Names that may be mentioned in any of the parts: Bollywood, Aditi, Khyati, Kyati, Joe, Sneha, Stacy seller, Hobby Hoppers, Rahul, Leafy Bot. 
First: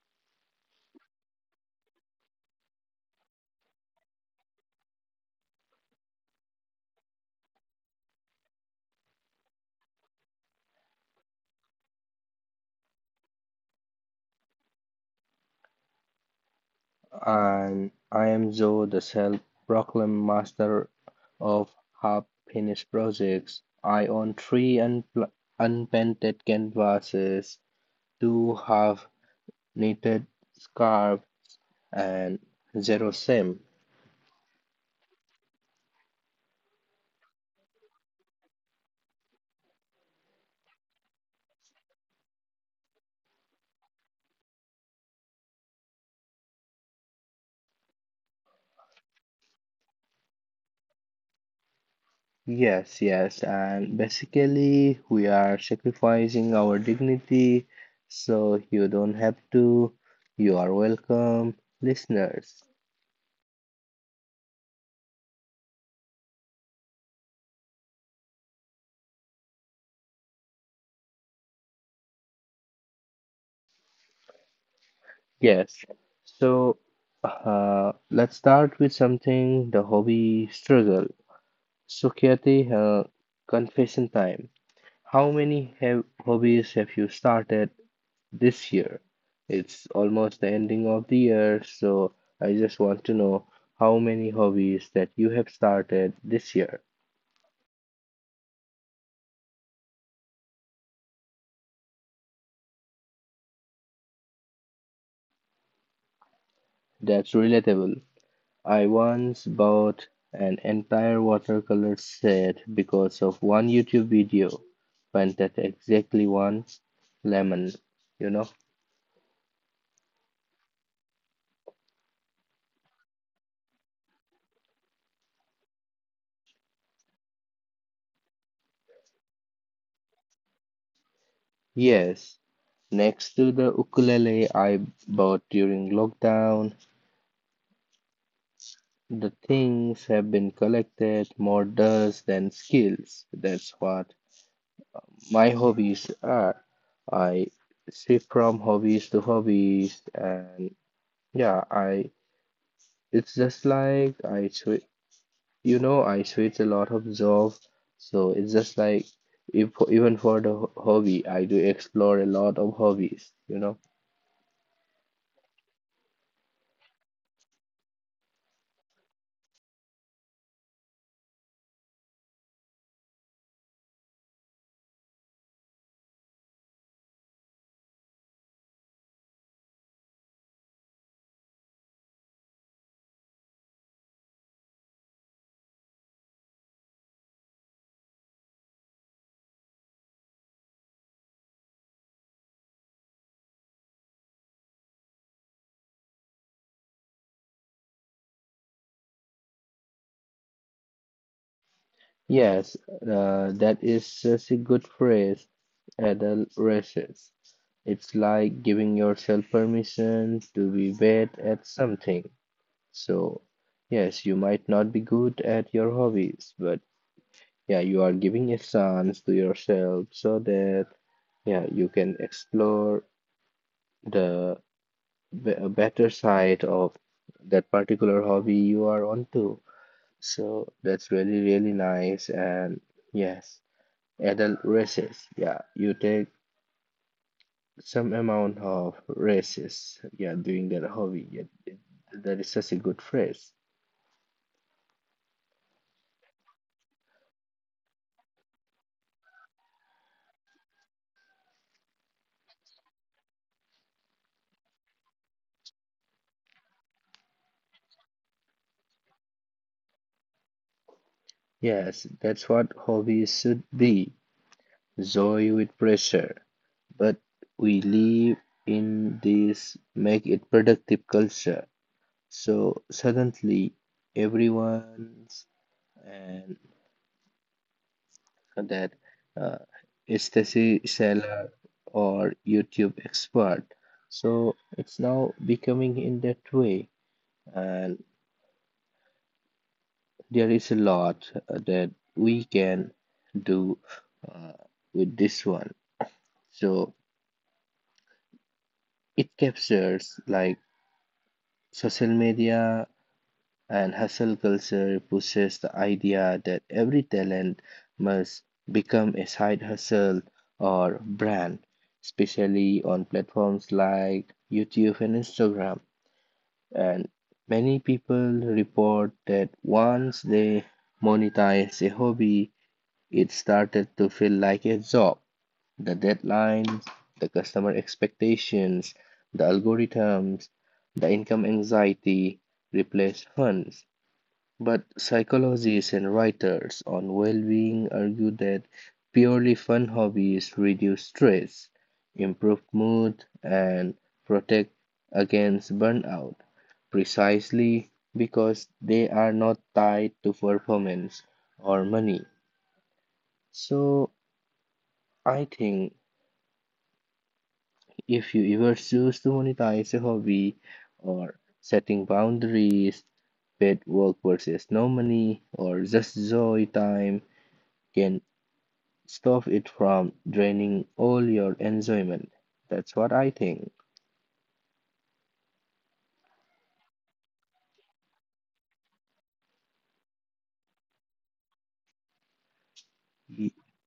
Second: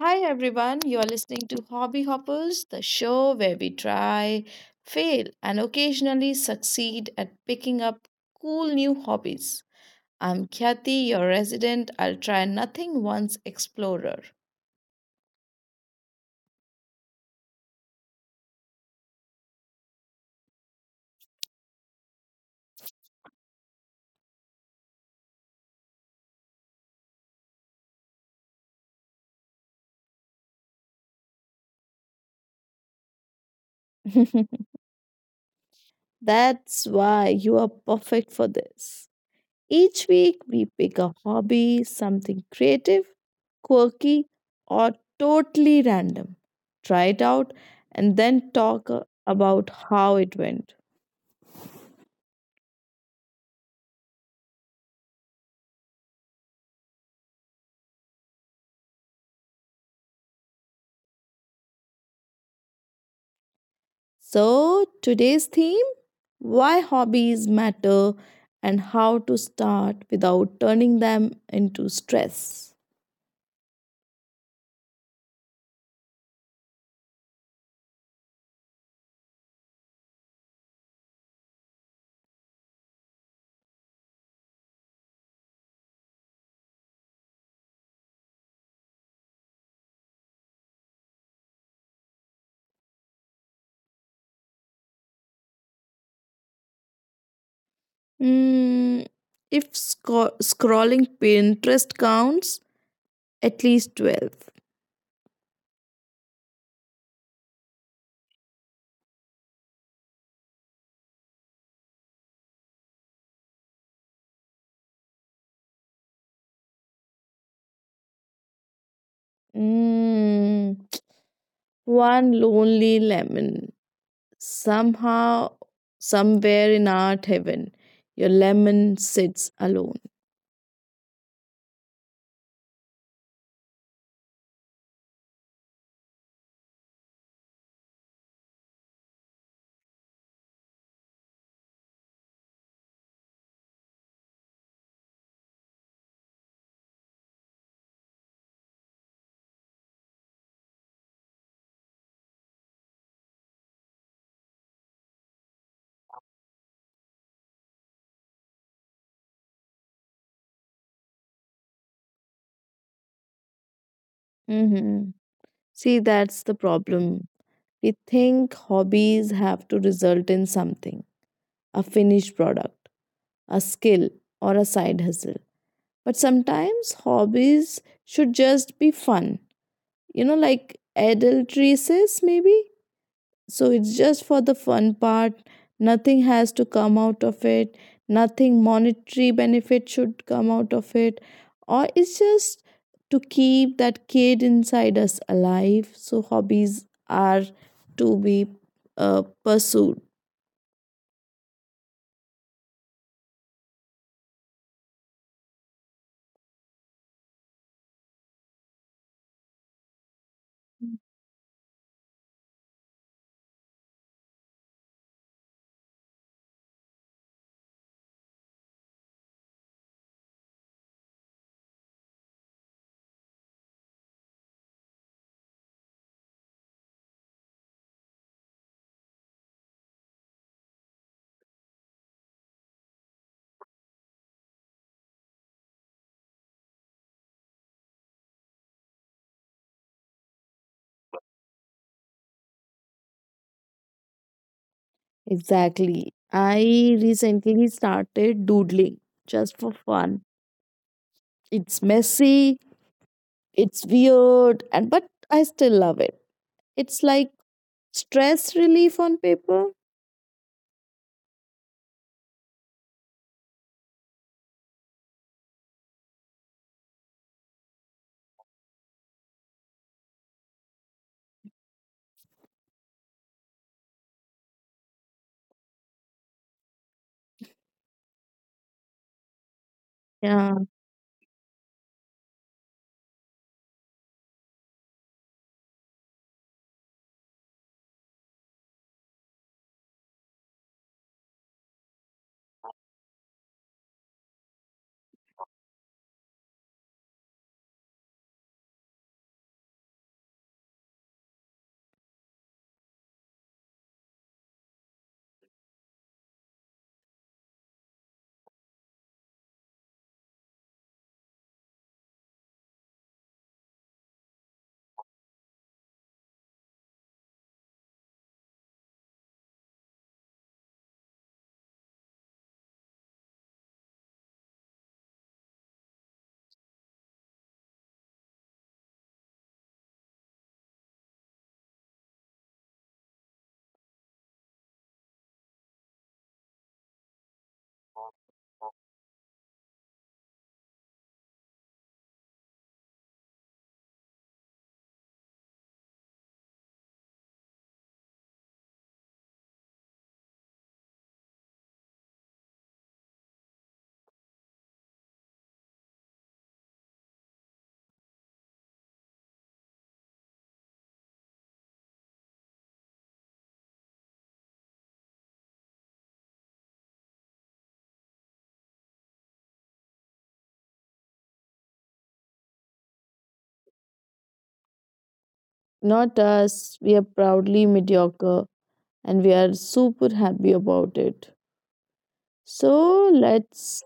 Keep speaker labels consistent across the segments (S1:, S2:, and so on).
S1: Hi everyone, you are listening to Hobby Hoppers, the show where we try, fail, and occasionally succeed at picking up cool new hobbies. I'm Khyati, your resident, I'll try nothing once explorer.
S2: And I am Joe, the self-proclaimed master of half-finished projects. I own three unpainted canvases, two half-knitted scarves, and zero sim.
S1: That's why you are perfect for this. Each week, we pick a hobby, something creative, quirky, or totally random. Try it out and then talk about how it went.
S2: Yes, yes, and basically we are sacrificing our dignity, so you don't have to. You are welcome, listeners.
S1: So, today's theme why hobbies matter and how to start without turning them into stress.
S2: Yes. So let's start with something the hobby struggle. So Kyati, confession time. How many have hobbies have you started this year? It's almost the ending of the year, so I just want to know how many hobbies that you have started this year.
S1: Hmm, if scrolling Pinterest counts, at least 12.
S2: That's relatable. I once bought an entire watercolor set because of one YouTube video painted exactly one lemon, you know?
S1: Mm, one lonely lemon. Somehow, somewhere in art heaven, your lemon sits alone.
S2: Yes, next to the ukulele I bought during lockdown, the things have been collected more dust than skills. That's what my hobbies are. I shift from hobbies to hobbies and yeah, I it's just like I swi you know, I switch a lot of job, so it's just like if even for the hobby, I do explore a lot of hobbies, you know.
S1: Mhm. See, that's the problem. We think hobbies have to result in something a finished product, a skill, or a side hustle. But sometimes hobbies should just be fun. You know, like adult says, maybe? So it's just for the fun part. Nothing has to come out of it. Nothing monetary benefit should come out of it. Or it's just to keep that kid inside us alive. So hobbies are to be pursued.
S2: Yes, that is such a good phrase, adult races. It's like giving yourself permission to be bad at something. So, yes, you might not be good at your hobbies, but yeah, you are giving a chance to yourself so that yeah, you can explore the a better side of that particular hobby you are onto. So that's really, really nice. And yes, adult races. Yeah, you take some amount of races. Yeah, doing that hobby. That is such a good phrase.
S1: Exactly. I recently started doodling just for fun. It's messy, it's weird, and but I still love it. It's like stress relief on paper.
S2: Yes, that's what hobbies should be. Joy with pressure. But we live in this make it productive culture. So suddenly everyone's and that uh,
S1: Yeah.
S2: Stacy seller or YouTube expert. So it's now becoming in that way, and there is a lot that we can do uh, with this one. So it captures like social media and hustle culture pushes the idea that every talent must become a side hustle or brand, especially on platforms like YouTube and Instagram. And many people report that once they monetize a hobby, it started to feel like a job. The deadlines, the customer expectations, the algorithms, the income anxiety replace fun, but psychologists and writers on well being argue that purely fun hobbies reduce stress, improve mood, and protect against burnout, precisely because they are not tied to performance or money. So, I think if you ever choose to monetize a hobby or setting boundaries, paid work versus no money, or just joy time, can stop it from draining all your enjoyment. That's what I think.
S1: Not us, we are proudly mediocre and we are super happy about it. So
S2: Ye-
S1: let's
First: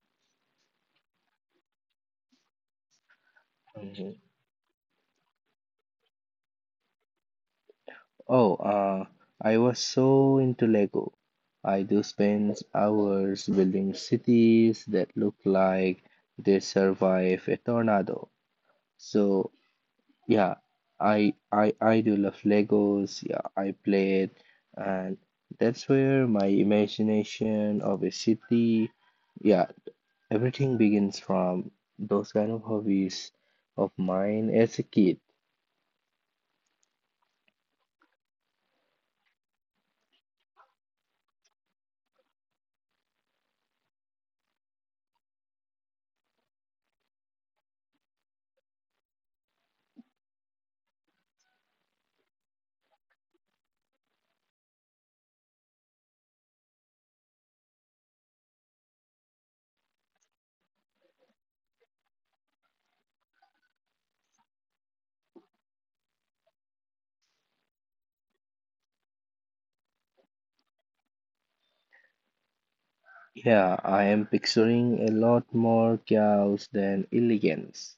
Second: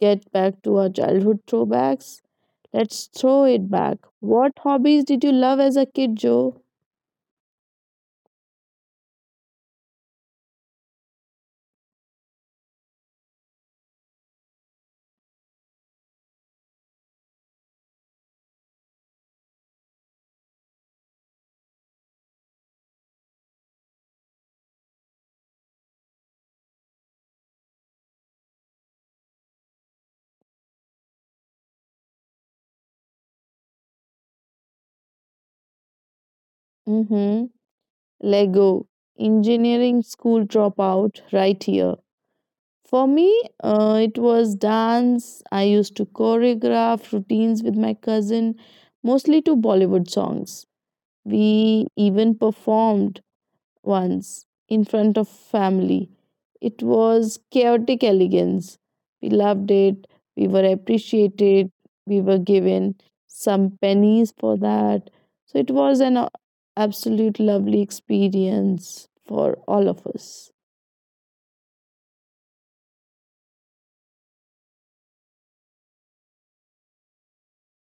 S1: get back to our childhood throwbacks. Let's throw it back.
S2: mhm.
S1: What hobbies did you love as a kid, Joe?
S2: Oh, I was so into Lego. I do spend hours building cities that look like they survive a tornado. So yeah, I do love Legos. Yeah, I play it, and that's where my imagination of a city, yeah, everything begins from those kind of hobbies of mine as a kid.
S1: Mm-hmm. Lego. Engineering school dropout right here. For me, it was dance. I used to choreograph routines with my cousin, mostly to Bollywood songs. We even performed once in front of family. It was chaotic elegance. We loved it. We were appreciated. We were given some pennies for that. So it was an absolute lovely experience for all of us.
S2: Yeah, I am picturing a lot more chaos than elegance.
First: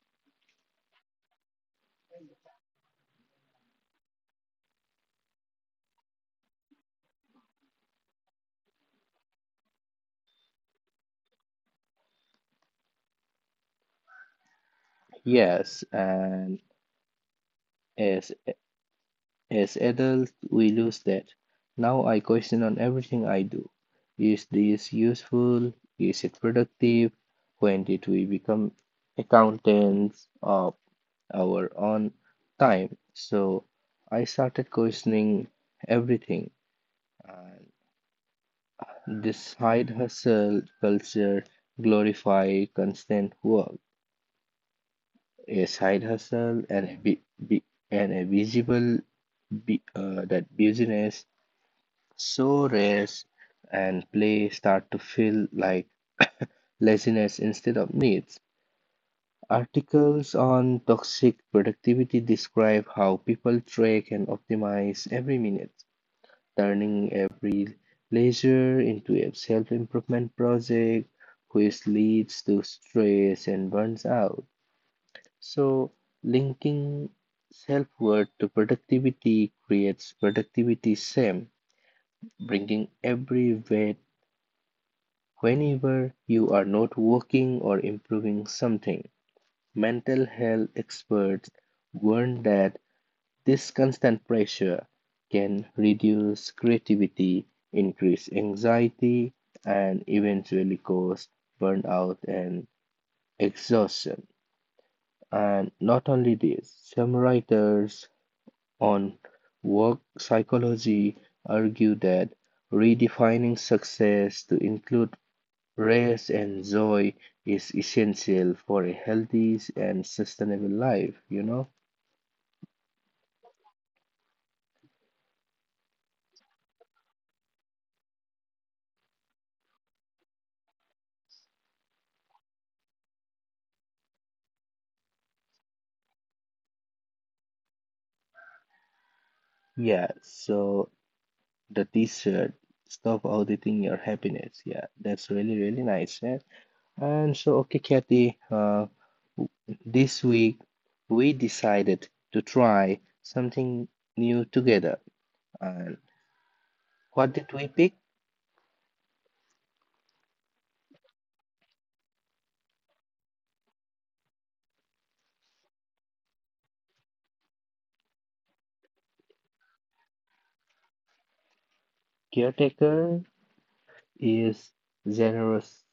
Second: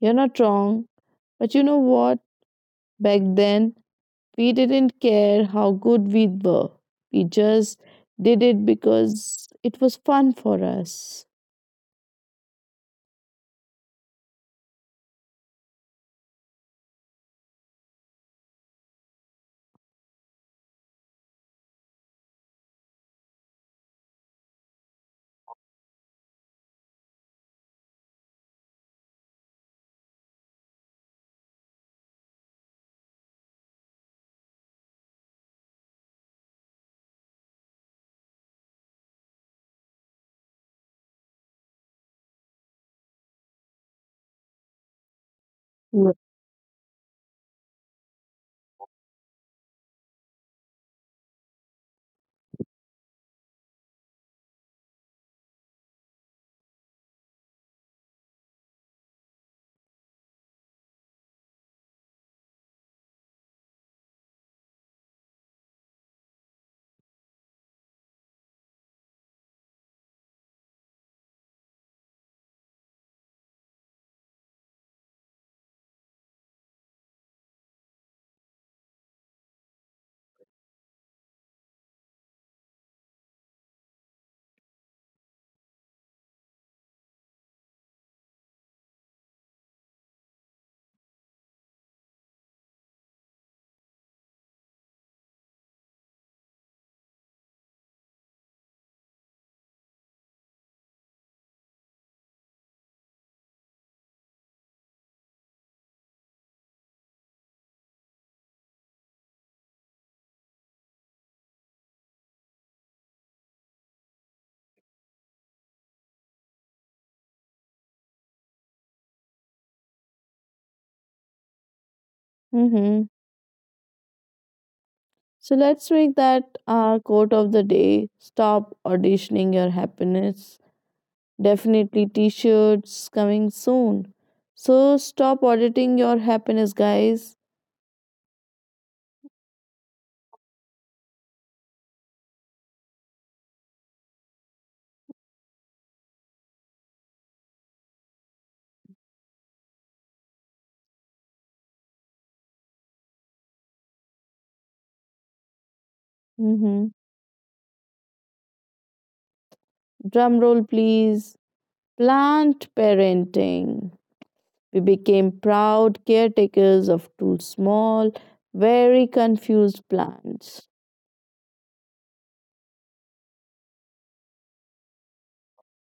S1: You're not wrong. But you know what? Back then, we didn't care how good we were. We just did it because it was fun for us.
S2: Yes, and as as adults we lose that. Now I question on everything I do. Is this useful? Is it productive? When did we become accountants of our own time? So I started questioning everything. This side hustle culture glorify constant work. A side hustle and and a visible that business, so rest and play start to feel like laziness instead of needs. Articles on toxic productivity describe how people track and optimize every minute, turning every leisure into a self-improvement project, which leads to stress and burns out. So, linking self-worth to productivity creates productivity shame, bringing every weight whenever you are not working or improving something. Mental health experts warn that this constant pressure can reduce creativity, increase anxiety, and eventually cause burnout and exhaustion. And not only this, some writers on work psychology argue that redefining success to include rest and joy is essential for a healthy and sustainable life, you know?
S1: Mm-hmm. So let's make that our quote of the day. Stop auditioning your happiness. Definitely t shirts coming soon. So stop auditing your happiness, guys.
S2: Yeah, so the t-shirt stop auditing your happiness, yeah, that's really really nice. Yeah, and so okay kathy, w- this week we decided to try something new together and
S1: Hmm.
S2: what did we pick?
S1: Drum roll, please. Plant parenting. We became proud caretakers of two small, very confused plants.
S2: Caretaker is generous.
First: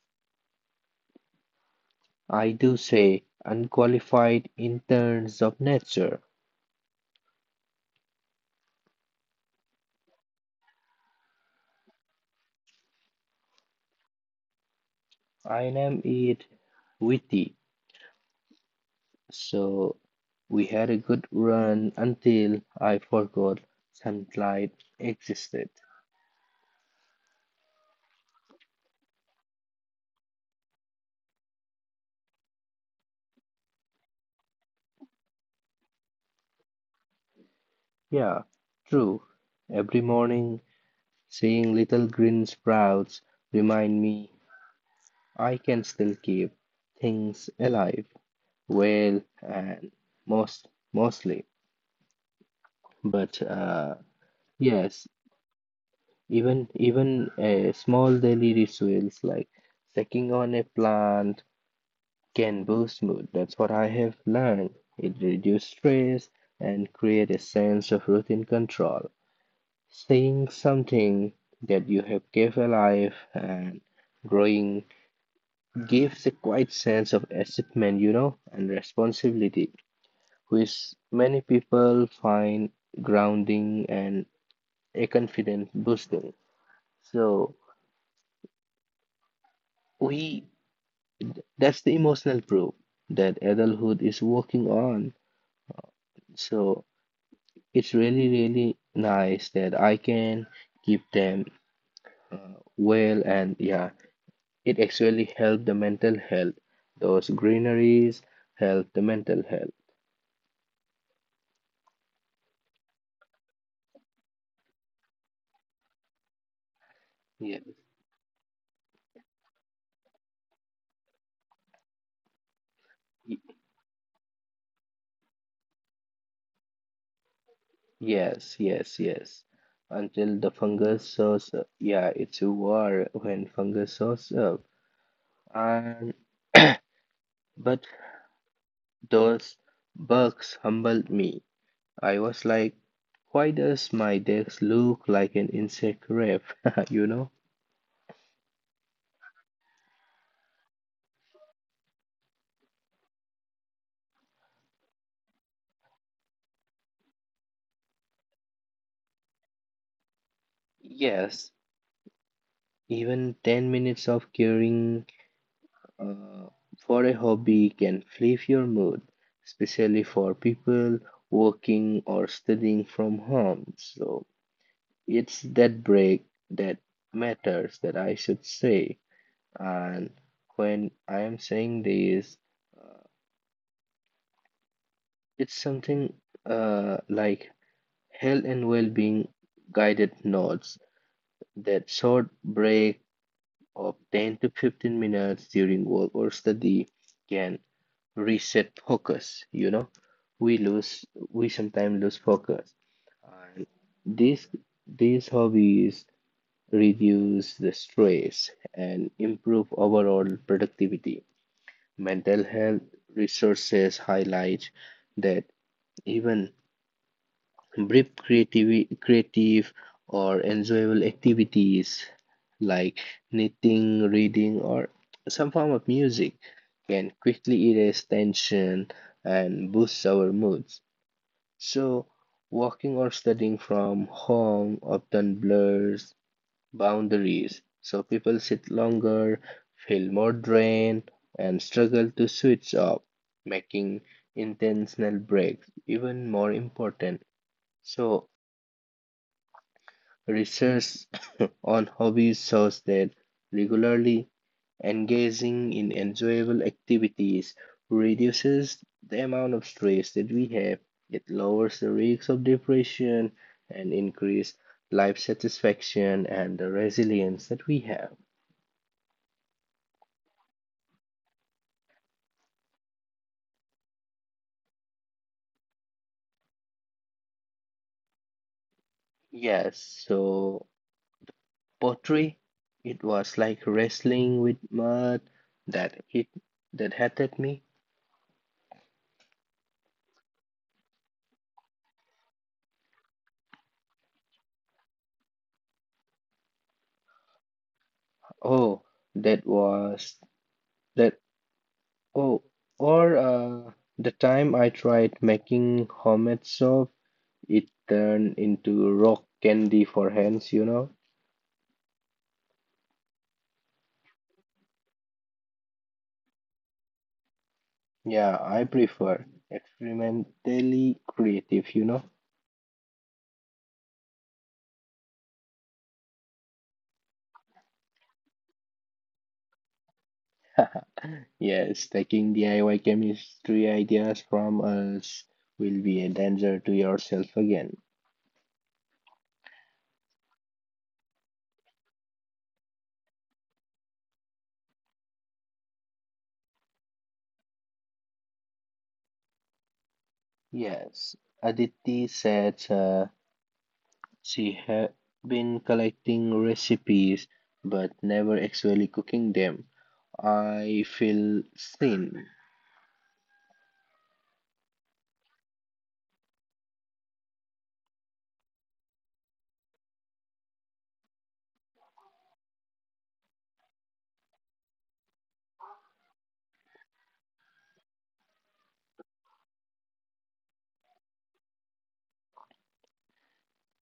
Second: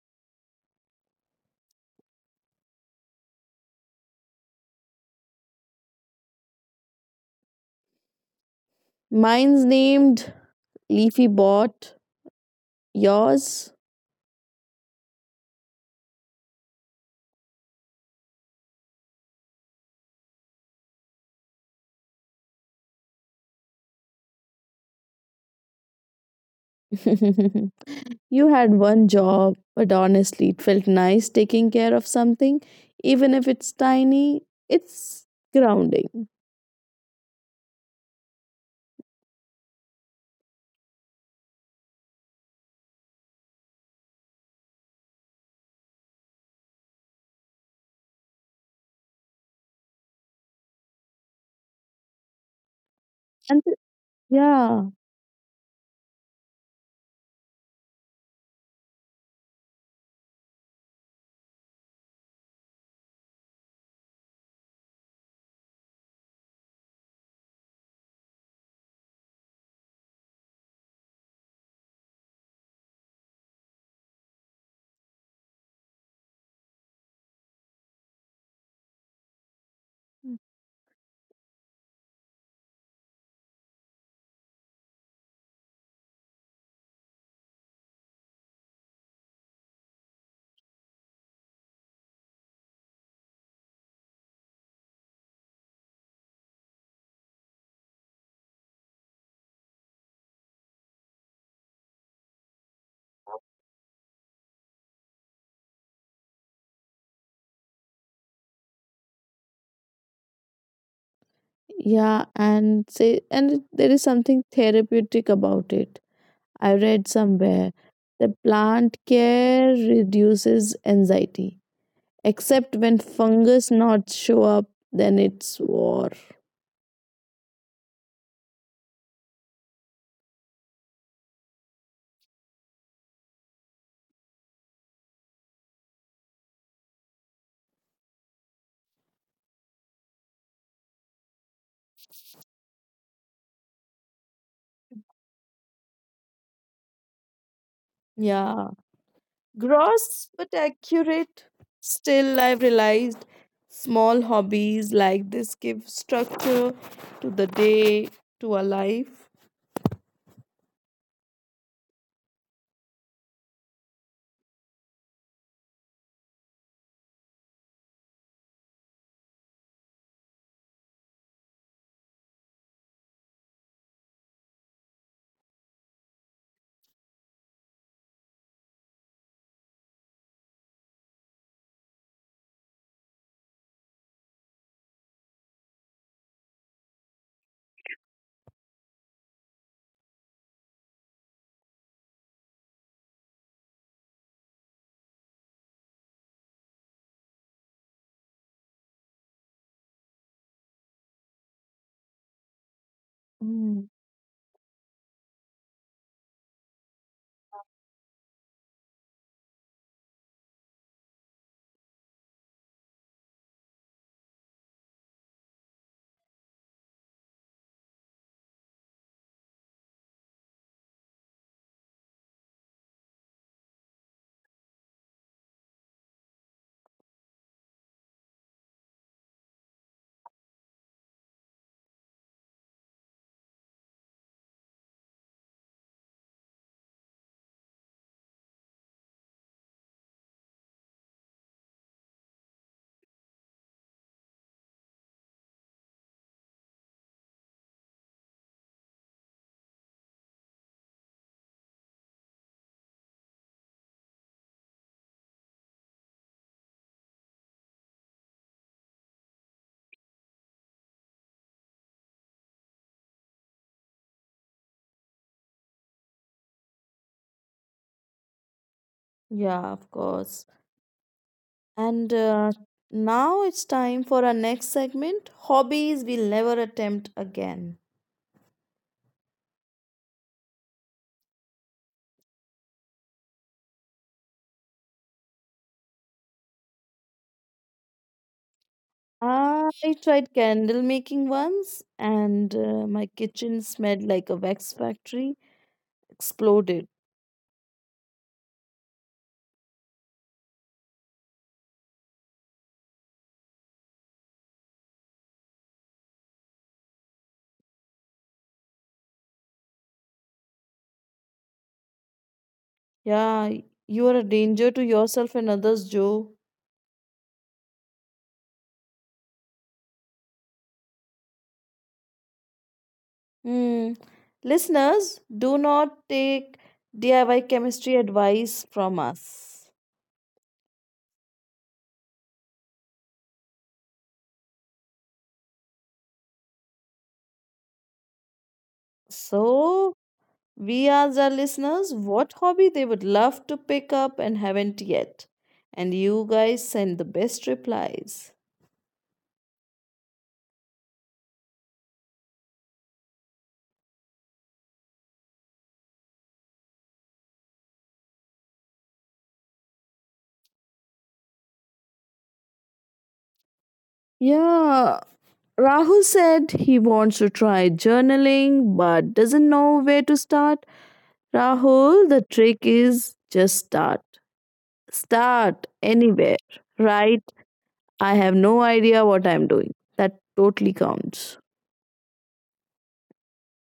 S2: I do say unqualified interns of nature.
S1: Mine's named Leafy Bot. Yours?
S2: I name it witty. So we had a good run until I forgot sunlight existed.
S1: You had one job, but honestly, it felt nice taking care of something, even if it's tiny, it's grounding.
S2: Yeah, true. Every morning, seeing little green sprouts remind me I can still keep things alive, well, and most mostly. But
S1: And th- yeah,
S2: Yes, even a small daily rituals like checking on a plant can boost mood. That's what I have learned. It reduces stress and create a sense of routine control. Seeing something that you have kept alive and growing gives a quiet sense of achievement, you know, and responsibility, which many people find grounding and a confidence boosting. So we, that's the emotional proof that adulthood is working on. So it's really, really nice that I can keep them well, and yeah, it actually help the mental health. Those greeneries help the mental health.
S1: and there is something therapeutic about it. I read
S2: Yes,
S1: somewhere that plant care reduces anxiety, except when
S2: y-
S1: fungus knots show up, then it's war.
S2: yes, yes, yes. Until the fungus shows up. Yeah, it's a war when fungus shows up. And but those bugs humbled me. I was like, why does my desk look like an insect grave? You know?
S1: Yeah, gross but accurate. Still, I've realized small hobbies like this give structure to the day, to our life.
S2: Yes, even 10 minutes of caring uh, for a hobby can flip your mood, especially for people working or studying from home. So it's that break that matters, that I should say. And when I am saying this, it's something like health and well being guided notes that short break of 10 to 15 minutes during work or study can reset focus. You know, we lose, we sometimes lose focus. And
S1: Hmm.
S2: these, these hobbies reduce the stress and improve overall productivity. Mental health resources highlight that even brief creative or enjoyable activities like knitting, reading, or some form of music can quickly erase tension and boost our moods. So, working or studying from home often blurs boundaries. So, people sit longer, feel more drained, and struggle to switch off, making intentional breaks even more important. So, research on hobbies shows that regularly engaging in enjoyable activities reduces the amount of stress that we have. It lowers the risk of depression and increase life satisfaction and the resilience that we have.
S1: Yeah, of course. And now it's time for our next segment hobbies we'll never attempt again.
S2: Yes, so pottery, it was like wrestling with mud that hit that hit at me.
S1: I tried candle making once, and my kitchen smelled like a wax factory. Exploded.
S2: Oh, that was that Oh, or the time I tried making homemade soap, it turned into rock candy for hands, you know?
S1: Yeah, you are a danger to yourself and others, Joe.
S2: Yeah, I prefer experimentally creative, you know?
S1: Hmm. Listeners, do not take DIY chemistry advice from us.
S2: Yes, taking DIY chemistry ideas from us will be a danger to yourself again.
S1: So, we asked our listeners what hobby they would love to pick up and haven't yet. And you guys sent the best replies.
S2: Yes, Aditi said, she had been collecting recipes but never actually cooking them. I feel seen.
S1: Yeah, Rahul said he wants to try journaling but doesn't know where to start. Rahul, the trick is just start. Start anywhere. Write I have no idea what I'm doing. That totally counts.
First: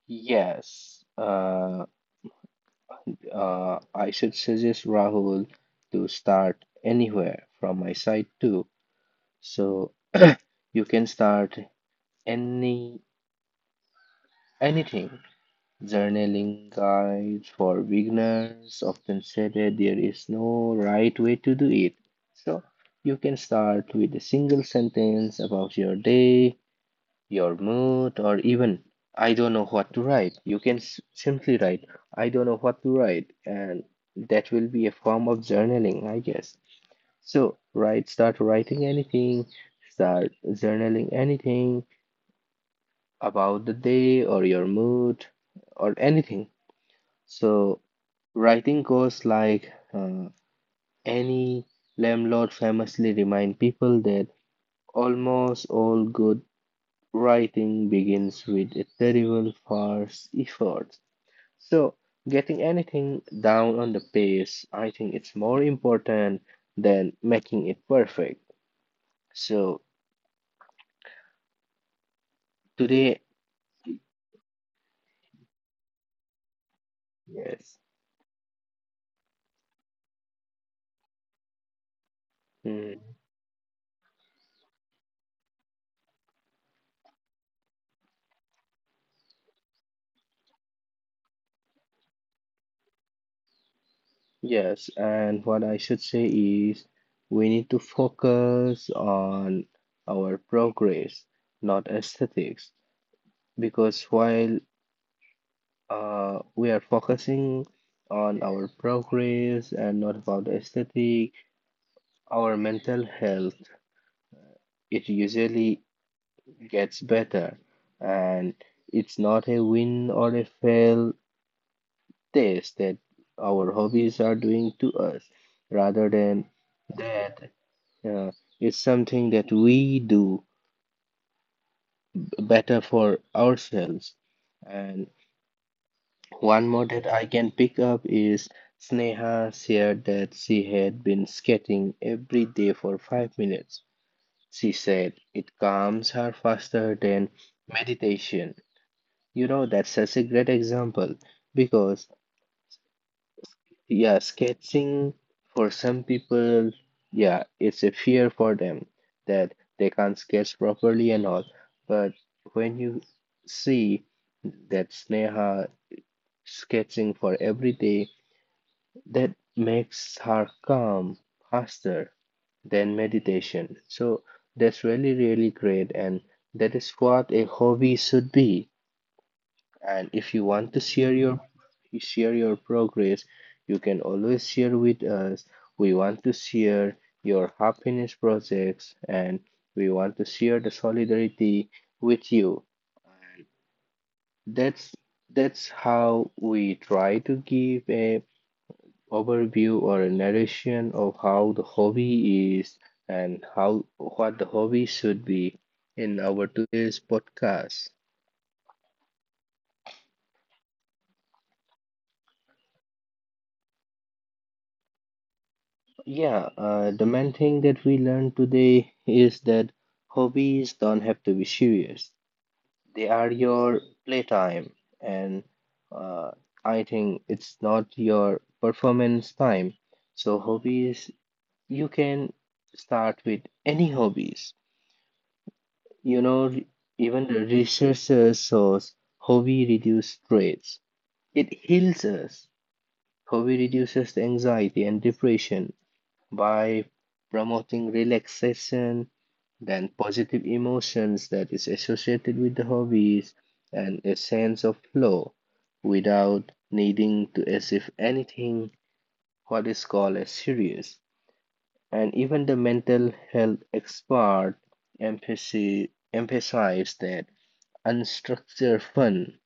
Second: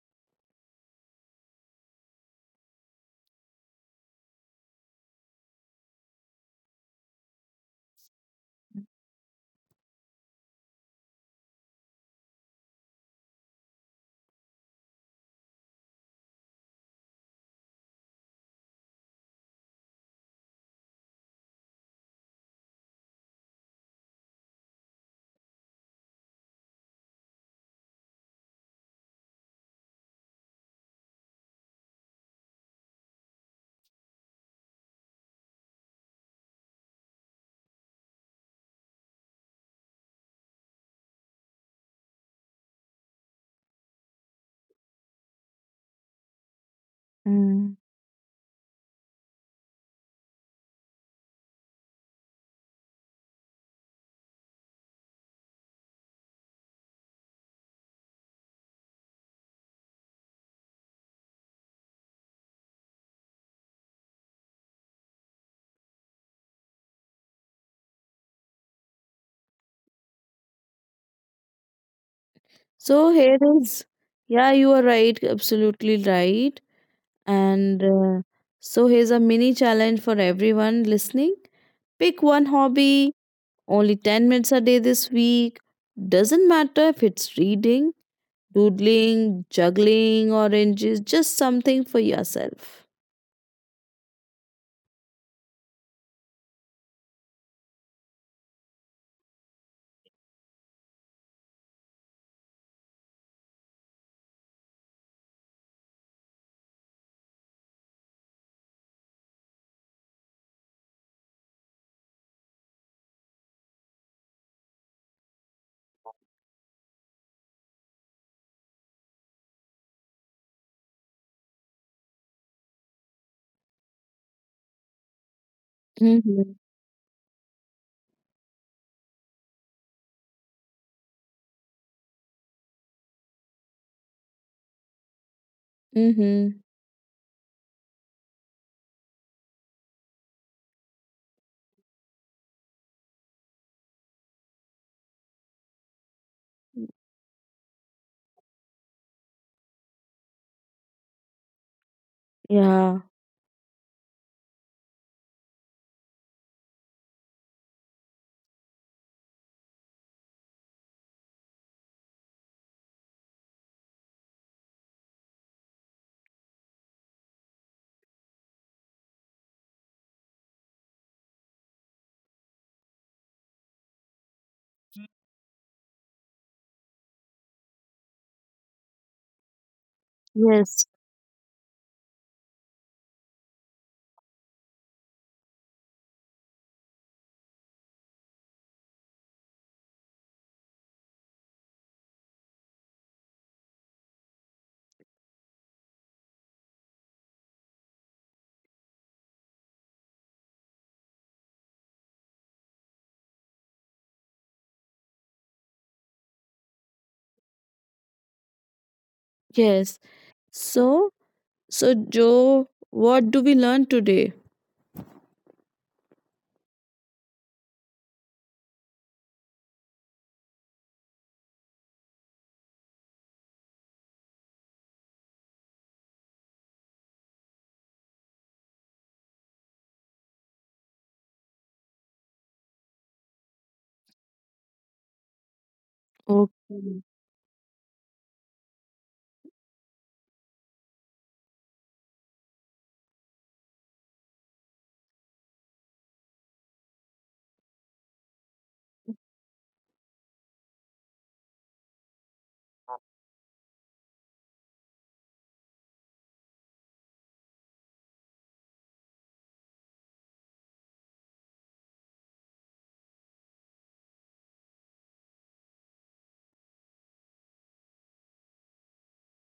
S2: Yes, I should suggest Rahul to start anywhere from my side too. So you can start any anything. Journaling guides for beginners often say that there is no right way to do it. So you can start with a single sentence about your day, your mood, or even I don't know what to write. You can simply write I don't know what to write, and that will be a form of journaling, I guess. So write, start writing anything, start journaling anything about the day or your mood or anything.
S1: Mm.
S2: So writing goes like any landlord famously remind people that almost all good writing begins with a terrible first effort. So getting anything down on the page, I think it's more important than making it perfect. So
S1: So
S2: today,
S1: here is, yeah, you are right, absolutely right.
S2: yes.
S1: And so here's a mini challenge for everyone listening. Pick one hobby,
S2: Hmm.
S1: only 10 minutes a day this week. Doesn't matter if it's reading, doodling, juggling oranges, just something for yourself.
S2: Yes, and what I should say is we need to focus on our progress, not aesthetics, because while we are focusing on our progress and not about aesthetic, our mental health, it usually gets better. And it's not a win or a fail test that our hobbies are doing to us, rather than
S1: Mm-hmm.
S2: that uh, it's something that we do better for ourselves. And
S1: Mm-hmm.
S2: one more that I can pick up is Sneha shared that she had been skating every day for 5 minutes. She said it calms her faster than meditation. You know, that's such a great example because
S1: Yeah.
S2: yeah, sketching for some people, yeah, it's a fear for them that they can't sketch properly and all. But when you see that Sneha sketching for every day, that makes her calm faster than meditation. So that's really, really great, and that is what a hobby should be. And if you want to
S1: Yes.
S2: share your progress, you can always share with us. We want to share your happiness projects and we want to share the solidarity with you. And that's that's how we try to give a overview or a narration of how the hobby is and how what the hobby should be in our today's podcast.
S1: Yes. So, so Joe, what do we learn today?
S2: Yeah, the main thing that we learned today is that hobbies don't have to be serious. They are your playtime, and uh, I think it's not your performance time. So hobbies, you can start with any hobbies. You know, re-
S1: Okay.
S2: Even the researchers shows hobby reduce stress. It heals us. Hobby reduces anxiety and depression by promoting relaxation, then positive emotions that is associated with the hobbies, and a sense of flow without needing to as if anything what is called as serious. And even the mental health expert emphasized that unstructured fun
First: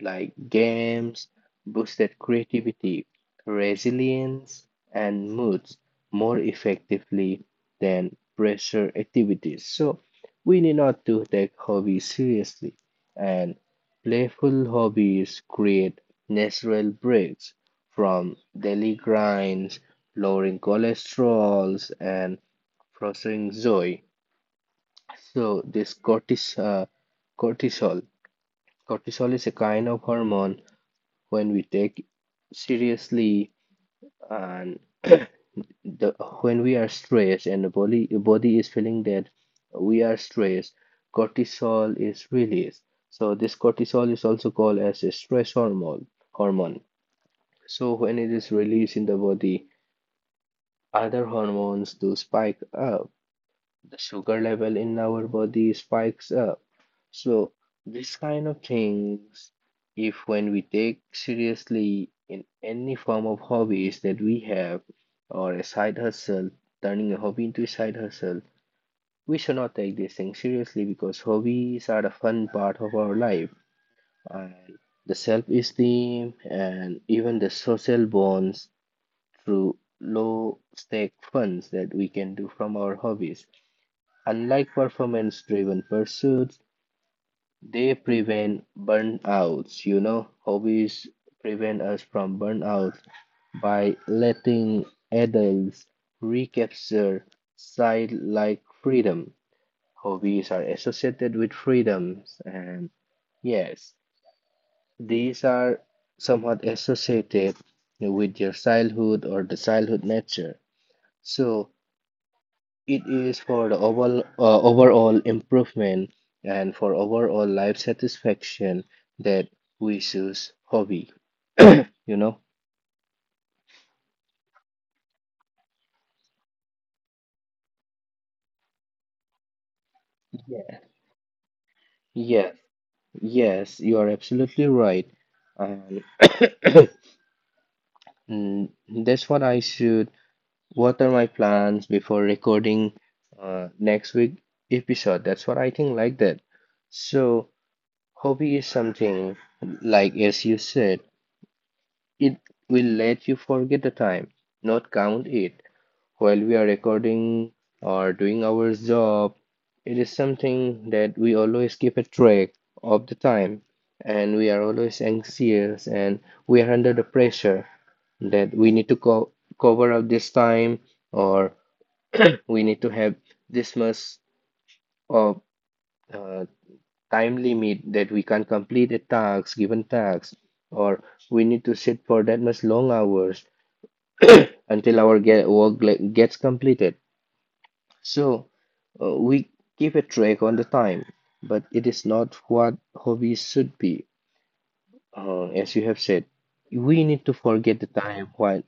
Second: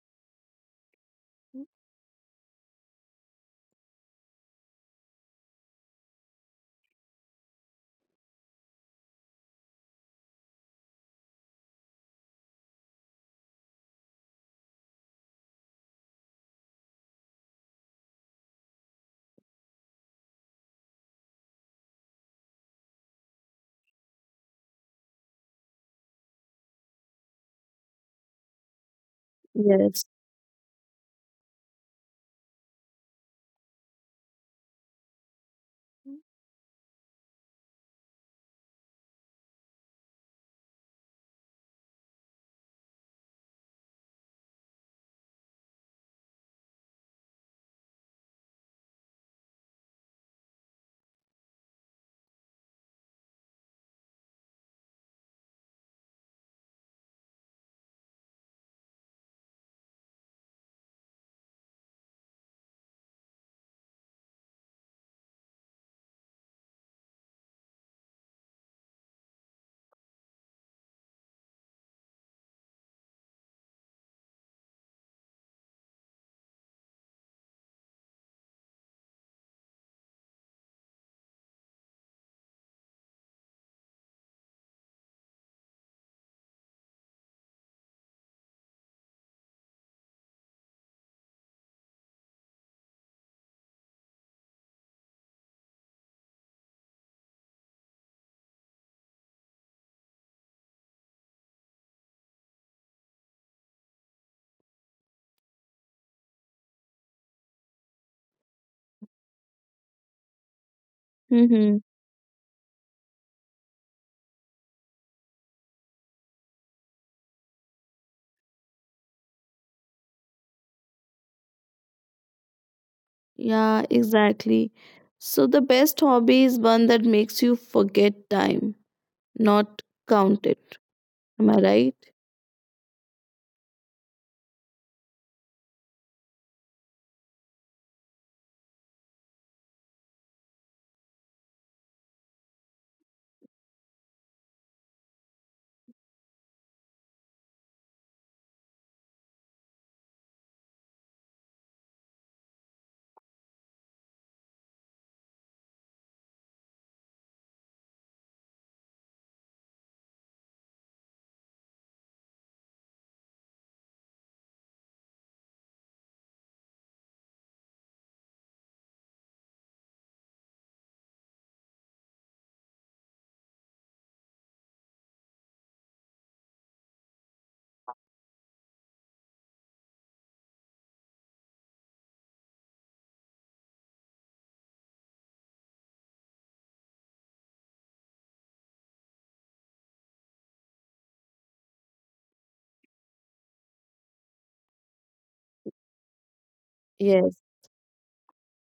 S2: like games boosted creativity, resilience, and moods more effectively than pressure activities. So we need not to take hobbies seriously, and playful hobbies create natural breaks from daily grinds, lowering cholesterols and fostering joy. So this cortis cortisol. Cortisol is a kind of
S1: Yes.
S2: hormone when we take seriously and the when we are stressed and the body is feeling that we are stressed, cortisol is released. So this cortisol is also called as a stress hormone. So when it is released in the body, other hormones do spike up, the sugar level in our body spikes up. So, this kind of things, if when we take seriously in any form of hobbies that we have, or a side hustle, turning a hobby into a side hustle, we should not take these things seriously because hobbies are a fun part of our life, and the self esteem and even the social bonds through low stake funds that we can do from our hobbies. Unlike performance driven pursuits, they prevent burnouts. You know, hobbies prevent us from burnout by letting adults recapture side like freedom. Hobbies are associated with freedoms, and yes, these are somewhat associated with your childhood or the childhood nature. So,
S1: Mm-hmm.
S2: it is for the overall improvement and for overall life satisfaction that we choose hobby. You know?
S1: Yeah, exactly. So the best hobby is one that makes you forget time, not count it.
S2: Yeah.
S1: Am I right?
S2: Yes, yes, you are absolutely right. Um, mm, that's what I should water my plants before recording next week episode. That's what I think like that. So hobby is something like as you said. It will let you forget the time, not count it, while we are recording or doing our job. It is something that we always keep a track of the time, and we are always anxious and we are under the pressure that we need to cover up this time, or we need to have this much of uh, time limit that we can complete a task, given task, or we need to sit for that much long hours until our get work like, gets completed. So we keep a track on the time, but it is not what hobbies should be. As you have said, we need to
S1: Yes.
S2: forget the time while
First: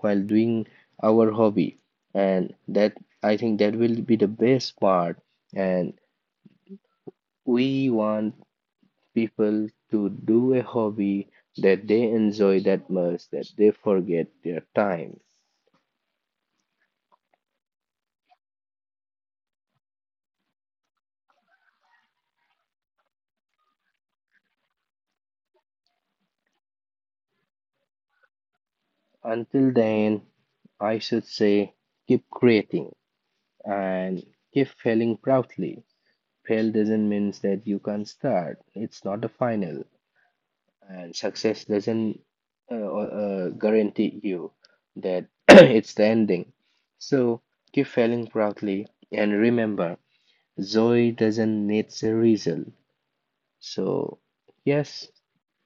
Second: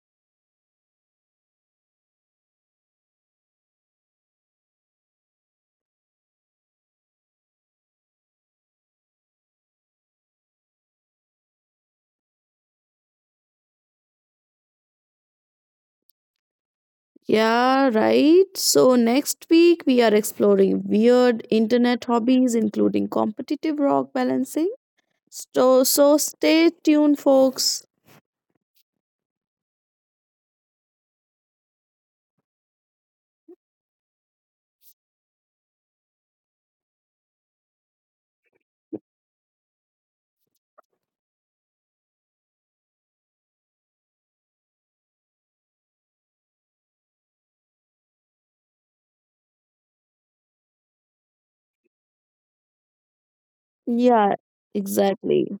S2: while doing our hobby, and that I think that will be the best part. And we want people to do a hobby that they enjoy that much that they forget their time.
S1: Yeah, right. So next week we are exploring weird internet hobbies, including competitive rock balancing. So, so stay tuned, folks.
S2: Until then, I should say keep creating and keep failing proudly. Fail doesn't mean that you can't start, it's not a final. And success doesn't guarantee you that it's the ending. So keep failing proudly and remember, joy doesn't need a result. So,
S1: Yeah,
S2: yes,
S1: exactly.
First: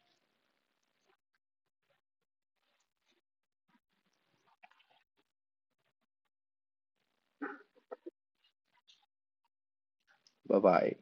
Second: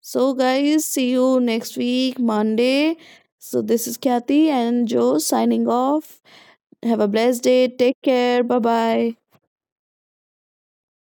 S1: So, guys, see you next week, Monday. So, this is Kathy and Joe signing off. Have a blessed day. Take care. Bye bye.
S2: bye bye.